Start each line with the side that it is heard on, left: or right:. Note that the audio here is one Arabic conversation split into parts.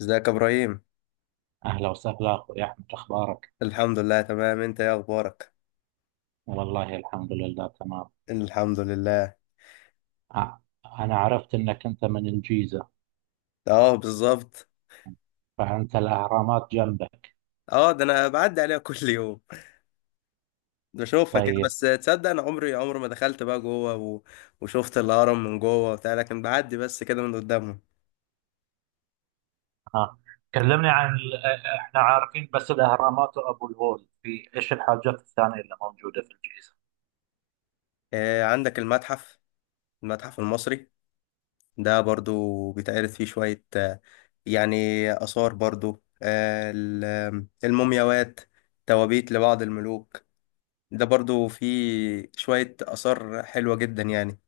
left: ازيك يا ابراهيم؟
right: أهلا وسهلا أخوي أحمد، أخبارك؟
left: الحمد لله تمام. انت ايه اخبارك؟
right: والله الحمد لله تمام.
left: الحمد لله.
right: أ- أنا عرفت أنك أنت من الجيزة،
left: اه، بالظبط.
right: فأنت الأهرامات جنبك.
left: اه، ده انا بعدي عليها كل يوم بشوفها كده،
right: طيب.
left: بس تصدق انا عمري عمري ما دخلت بقى جوه وشفت الهرم من جوه وبتاع، لكن بعدي بس كده من قدامهم.
right: ها، كلمني عن إحنا عارفين بس الأهرامات وأبو الهول، في إيش الحاجات الثانية اللي موجودة في الجيزة؟
left: آه، عندك المتحف، المتحف المصري. ده برضو بيتعرض فيه شوية يعني آثار برضو، المومياوات، توابيت لبعض الملوك. ده برضو فيه شوية آثار حلوة جدا يعني.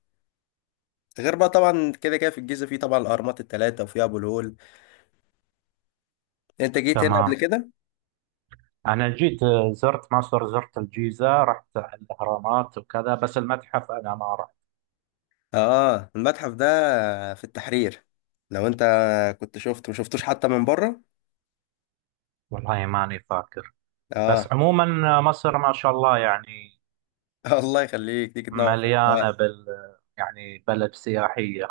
left: غير بقى طبعا كده كده، في الجيزة في طبعا الأهرامات التلاتة، وفي أبو الهول. أنت جيت هنا قبل
right: تمام.
left: كده؟
right: أنا جيت زرت مصر، زرت الجيزة، رحت الأهرامات وكذا، بس المتحف أنا ما رحت.
left: آه، المتحف ده في التحرير. لو أنت كنت شفته ما شفتوش حتى من بره.
right: والله ماني فاكر.
left: آه.
right: بس عموما مصر ما شاء الله يعني
left: الله يخليك، تيجي تنور في الحوار.
right: مليانة بال، يعني بلد سياحية.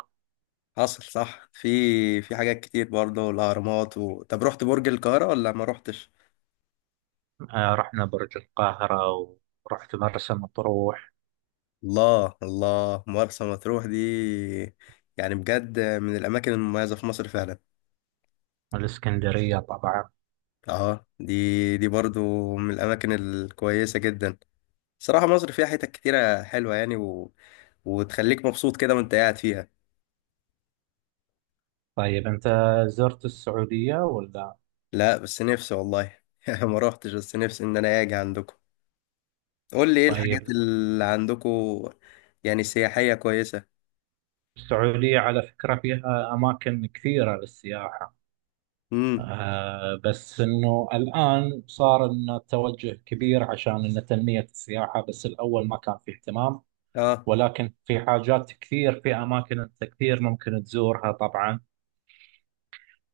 left: حصل، صح. في حاجات كتير برضه، الأهرامات طب رحت برج القاهرة ولا ما رحتش؟
right: رحنا برج القاهرة ورحت مرسى مطروح
left: الله الله، مرسى مطروح دي يعني بجد من الأماكن المميزة في مصر فعلا.
right: والإسكندرية طبعا.
left: آه، دي برضه من الأماكن الكويسة جدا. صراحة مصر فيها حتت كتيرة حلوة يعني وتخليك مبسوط كده وانت قاعد فيها.
right: طيب، أنت زرت السعودية ولا؟
left: لا، بس نفسي والله ما روحتش، بس نفسي ان انا اجي عندكم. قول لي ايه الحاجات
right: طيب.
left: اللي عندكم يعني سياحية كويسة.
right: السعودية على فكرة فيها أماكن كثيرة للسياحة.
left: امم.
right: آه، بس إنه الآن صار إنه توجه كبير عشان إنه تنمية السياحة، بس الأول ما كان في اهتمام.
left: اه.
right: ولكن في حاجات كثير، في أماكن أنت كثير ممكن تزورها طبعا.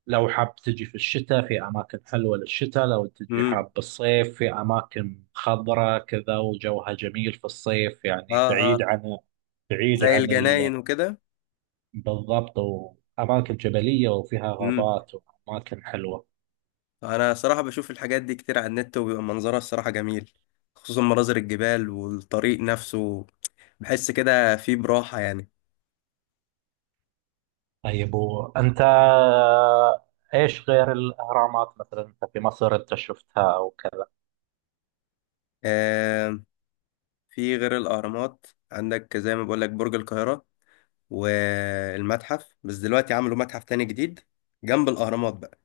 right: لو حاب تجي في الشتاء، في أماكن حلوة للشتاء، لو تجي
left: امم.
right: حاب بالصيف، في أماكن خضرة كذا وجوها جميل في الصيف، يعني
left: اه اه.
right: بعيد عن، بعيد
left: زي
right: عن
left: الجناين وكده.
right: بالضبط، وأماكن جبلية وفيها
left: امم.
right: غابات وأماكن حلوة.
left: انا صراحة بشوف الحاجات دي كتير على النت، وبيبقى منظرها الصراحة جميل، خصوصا مناظر الجبال والطريق نفسه. بحس كده فيه براحة يعني.
right: طيب وأنت إيش غير الأهرامات مثلا، أنت في مصر أنت شفتها أو كذا؟
left: آه، في غير الأهرامات عندك زي ما بقول لك برج القاهرة والمتحف، بس دلوقتي عملوا متحف تاني جديد جنب الأهرامات بقى.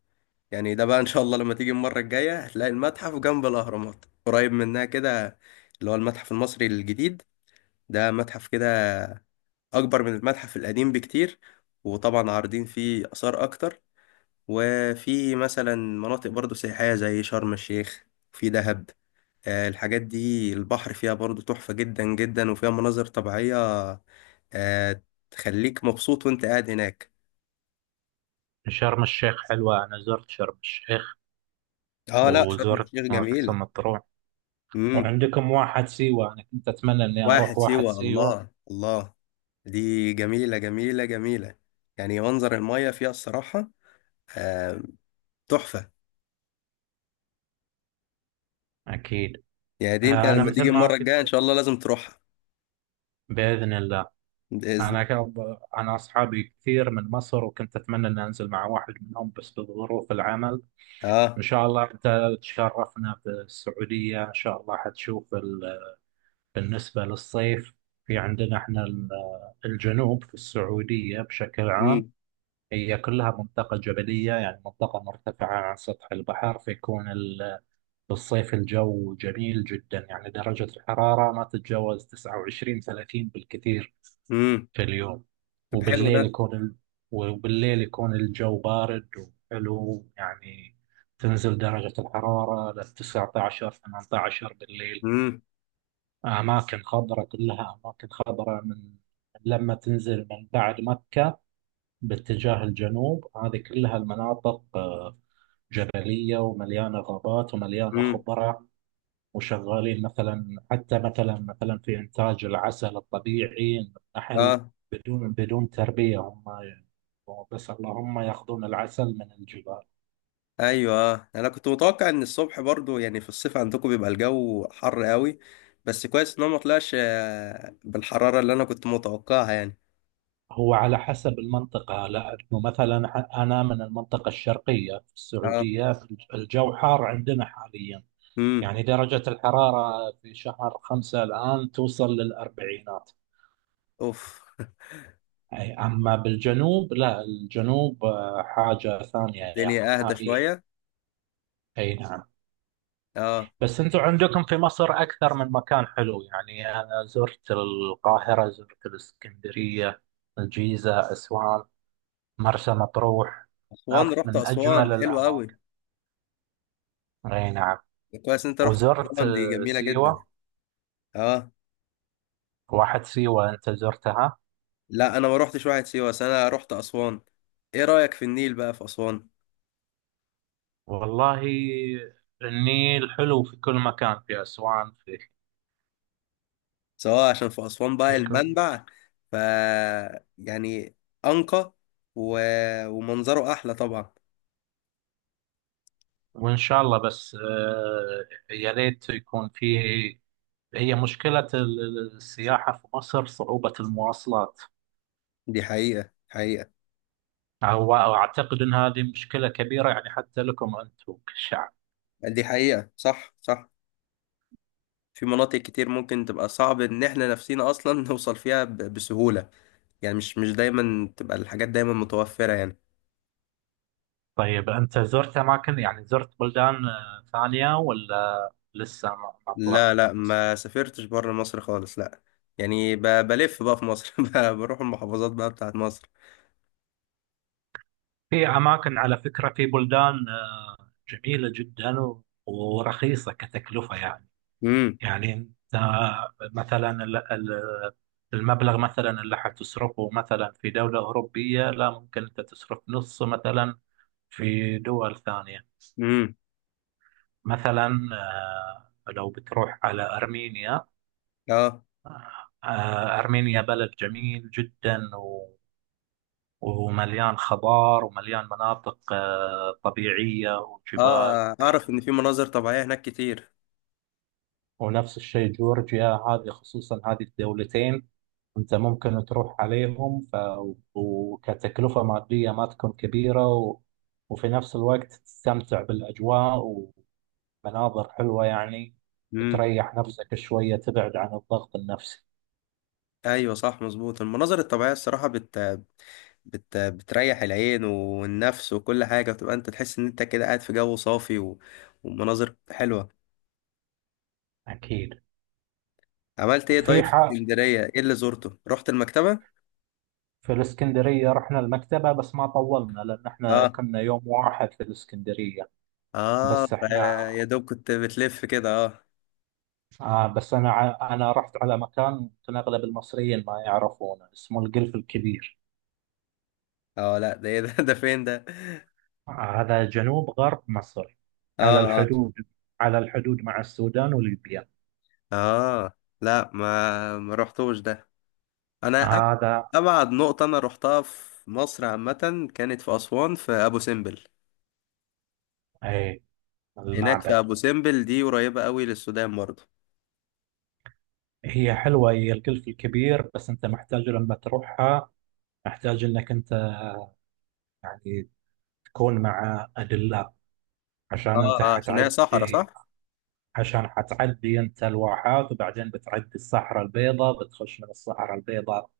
left: يعني ده بقى إن شاء الله لما تيجي المرة الجاية هتلاقي المتحف جنب الأهرامات قريب منها كده، اللي هو المتحف المصري الجديد. ده متحف كده أكبر من المتحف القديم بكتير، وطبعا عارضين فيه آثار أكتر. وفي مثلا مناطق برضو سياحية زي شرم الشيخ، في دهب. الحاجات دي البحر فيها برضو تحفة جدا جدا، وفيها مناظر طبيعية. آه. تخليك مبسوط وانت قاعد هناك.
right: شرم الشيخ حلوة، أنا زرت شرم الشيخ
left: اه لا، شرم
right: وزرت
left: الشيخ
right: مرسى
left: جميلة.
right: مطروح،
left: امم.
right: وعندكم واحد سيوة، أنا كنت أتمنى إني
left: واحد
right: أروح واحد
left: سيوة،
right: سيوة.
left: الله الله، دي جميلة جميلة جميلة، يعني منظر المية فيها الصراحة، آه، تحفة.
right: أكيد.
left: يعني دي انت
right: أنا
left: لما
right: مثل
left: تيجي
right: ما
left: المرة الجاية
right: قلت
left: ان
right: لك،
left: شاء الله لازم تروحها.
right: بإذن الله.
left: بإذن.
right: أنا أصحابي كثير من مصر وكنت أتمنى إني أنزل مع واحد منهم، بس بظروف العمل. إن
left: اه.
right: شاء الله أنت تشرفنا في السعودية، إن شاء الله حتشوف بالنسبة للصيف، في عندنا إحنا الجنوب في السعودية بشكل عام
left: امم.
right: هي كلها منطقة جبلية، يعني منطقة مرتفعة عن سطح البحر، فيكون بالصيف الجو جميل جدا، يعني درجة الحرارة ما تتجاوز 29 30 بالكثير
left: امم.
right: في اليوم.
left: طب حلو
right: وبالليل
left: ده.
right: يكون ال... وبالليل يكون الجو بارد وحلو يعني، تنزل درجة الحرارة لل 19 18 بالليل.
left: امم.
right: أماكن خضراء، كلها أماكن خضراء. من لما تنزل من بعد مكة باتجاه الجنوب، هذه كلها المناطق جبلية ومليانة غابات ومليانة
left: امم.
right: خضرة. وشغالين مثلا، حتى مثلا في إنتاج العسل الطبيعي، النحل،
left: اه.
right: بدون تربية. هم بس اللهم يأخذون العسل من الجبال.
left: ايوه، آه. انا كنت متوقع ان الصبح برضو يعني في الصيف عندكم بيبقى الجو حر قوي، بس كويس ان هو ما طلعش بالحراره اللي انا كنت متوقعها يعني.
right: هو على حسب المنطقة، لأنه مثلا أنا من المنطقة الشرقية في
left: اه.
right: السعودية، الجو حار عندنا حاليا،
left: امم.
right: يعني درجة الحرارة في شهر خمسة الآن توصل للأربعينات.
left: اوف.
right: أي. أما بالجنوب لا، الجنوب حاجة ثانية يعني
left: الدنيا اهدى
right: نهائيا.
left: شويه.
right: أي نعم.
left: اه.
right: بس انتم عندكم في مصر اكثر من مكان حلو، يعني انا زرت القاهرة، زرت الاسكندرية، الجيزة، اسوان، مرسى مطروح.
left: اسوان، رحت
right: من
left: اسوان؟
right: اجمل
left: حلوه قوي،
right: الاماكن، اي نعم.
left: كويس ان انت رحت.
right: وزرت
left: اسوان دي جميله جدا.
right: سيوة.
left: اه،
right: واحد سيوة انت زرتها؟
left: لا انا ما رحتش واحد سيوه، بس انا رحت اسوان. ايه رايك في النيل بقى في اسوان؟
right: والله النيل حلو في كل مكان، في اسوان، في
left: سواء عشان في أسوان بقى
right: في كل،
left: المنبع، ف يعني أنقى و... ومنظره أحلى طبعا.
right: وان شاء الله بس يا ليت يكون في، هي مشكلة السياحة في مصر صعوبة المواصلات.
left: دي حقيقة حقيقة.
right: هو أعتقد أن هذه مشكلة كبيرة يعني، حتى لكم أنتم كشعب.
left: دي حقيقة، صح صح. في مناطق كتير ممكن تبقى صعب إن إحنا نفسينا أصلا نوصل فيها بسهولة. يعني مش دايما تبقى الحاجات دايما متوفرة يعني.
right: طيب أنت زرت أماكن، يعني زرت بلدان ثانية ولا لسه ما طلعت
left: لا
right: من
left: لا،
right: مصر؟
left: ما سافرتش بره مصر خالص، لا. يعني بلف بقى في مصر، بروح المحافظات بقى بتاعت مصر.
right: في أماكن على فكرة، في بلدان جميلة جدا ورخيصة كتكلفة يعني.
left: امم.
right: يعني أنت مثلا المبلغ مثلا اللي حتصرفه مثلا في دولة أوروبية، لا ممكن أنت تصرف نص مثلا في دول ثانية.
left: امم.
right: مثلا آه، لو بتروح على أرمينيا،
left: اه
right: آه، أرمينيا بلد جميل جدا ومليان خضار ومليان مناطق طبيعية وجبال
left: اه. اعرف
right: وكذا.
left: ان في مناظر طبيعية هناك كتير.
right: ونفس الشيء جورجيا، هذه الدولتين أنت ممكن تروح عليهم وكتكلفة مادية ما تكون كبيرة وفي نفس الوقت تستمتع بالأجواء، مناظر حلوة يعني،
left: امم.
right: تريح نفسك شوية، تبعد عن الضغط النفسي.
left: ايوه، صح، مظبوط. المناظر الطبيعيه الصراحه بتريح العين والنفس وكل حاجه، بتبقى انت تحس ان انت كده قاعد في جو صافي ومناظر حلوه.
right: أكيد.
left: عملت ايه
right: في
left: طيب في
right: حق،
left: اسكندريه؟ ايه اللي زرته؟ رحت المكتبه؟
right: في الإسكندرية رحنا المكتبة بس ما طولنا، لأن إحنا
left: اه
right: كنا يوم واحد في الإسكندرية.
left: اه،
right: بس إحنا،
left: يا دوب كنت بتلف كده، اه.
right: آه، بس أنا رحت على مكان يمكن أغلب المصريين ما يعرفونه، اسمه القلف الكبير.
left: اه لا، ده ايه ده؟ ده فين ده؟
right: آه هذا جنوب غرب مصر، على
left: اه اه.
right: الحدود، على الحدود مع السودان وليبيا.
left: اه لا، ما رحتوش ده. انا أب-
right: هذا
left: ابعد نقطه انا رحتها في مصر عامه كانت في اسوان، في ابو سمبل.
right: إيه؟
left: هناك في
right: المعبد.
left: ابو سمبل، دي قريبه قوي للسودان برضه.
right: هي حلوة، هي القلف الكبير، بس أنت محتاج لما تروحها محتاج إنك أنت يعني تكون مع أدلة، عشان
left: اه
right: أنت
left: اه، عشان هي
right: حتعدي،
left: صحراء، صح.
right: عشان حتعدي أنت الواحات وبعدين بتعدي الصحراء البيضاء، بتخش من الصحراء البيضاء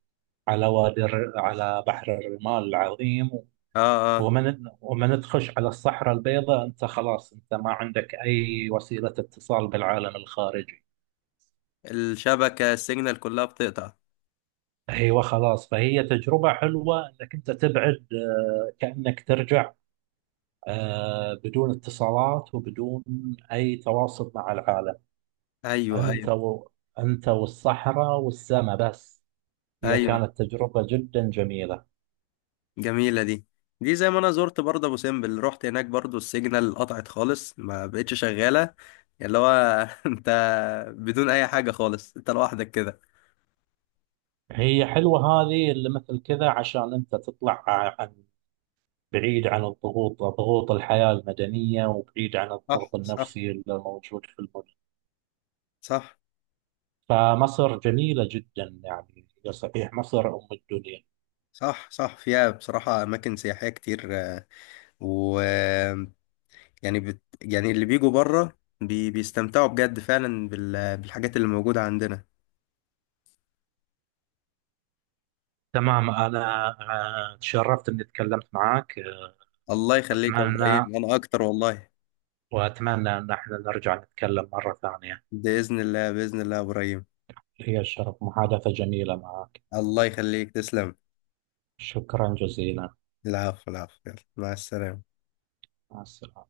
right: على على بحر الرمال العظيم.
left: اه اه،
right: ومن تخش على الصحراء البيضاء أنت خلاص، أنت ما عندك أي وسيلة اتصال بالعالم الخارجي.
left: الشبكه، السيجنال كلها بتقطع.
right: أيوة خلاص. فهي تجربة حلوة إنك أنت تبعد، آه، كأنك ترجع بدون اتصالات وبدون أي تواصل مع العالم.
left: ايوه
right: أنت
left: ايوه.
right: و... أنت والصحراء والسماء بس. هي
left: ايوه
right: كانت تجربة جدا جميلة.
left: جميله دي. دي زي ما انا زرت برضه ابو سمبل، رحت هناك، برضه السيجنال قطعت خالص، ما بقتش شغاله، اللي هو انت بدون اي حاجه خالص، انت لوحدك كده.
right: هي حلوة هذه، اللي مثل كذا عشان أنت تطلع عن، بعيد عن الضغوط، ضغوط الحياة المدنية، وبعيد عن
left: صح
right: الضغط
left: صح.
right: النفسي اللي موجود في المدن.
left: صح.
right: فمصر جميلة جدا يعني، هي صحيح مصر أم الدنيا.
left: صح صح، فيها بصراحة أماكن سياحية كتير، و يعني يعني اللي بيجوا بره بيستمتعوا بجد فعلا بالحاجات اللي موجودة عندنا.
right: تمام. أنا آه، تشرفت إني تكلمت معك.
left: الله يخليك يا
right: أتمنى،
left: ابراهيم، انا اكتر والله.
right: وأتمنى أن احنا نرجع نتكلم مرة ثانية.
left: بإذن الله، بإذن الله يا ابراهيم.
right: هي الشرف، محادثة جميلة معك.
left: الله يخليك، تسلم.
right: شكرا جزيلا.
left: العفو، العفو، يلا مع السلامة.
right: مع السلامة.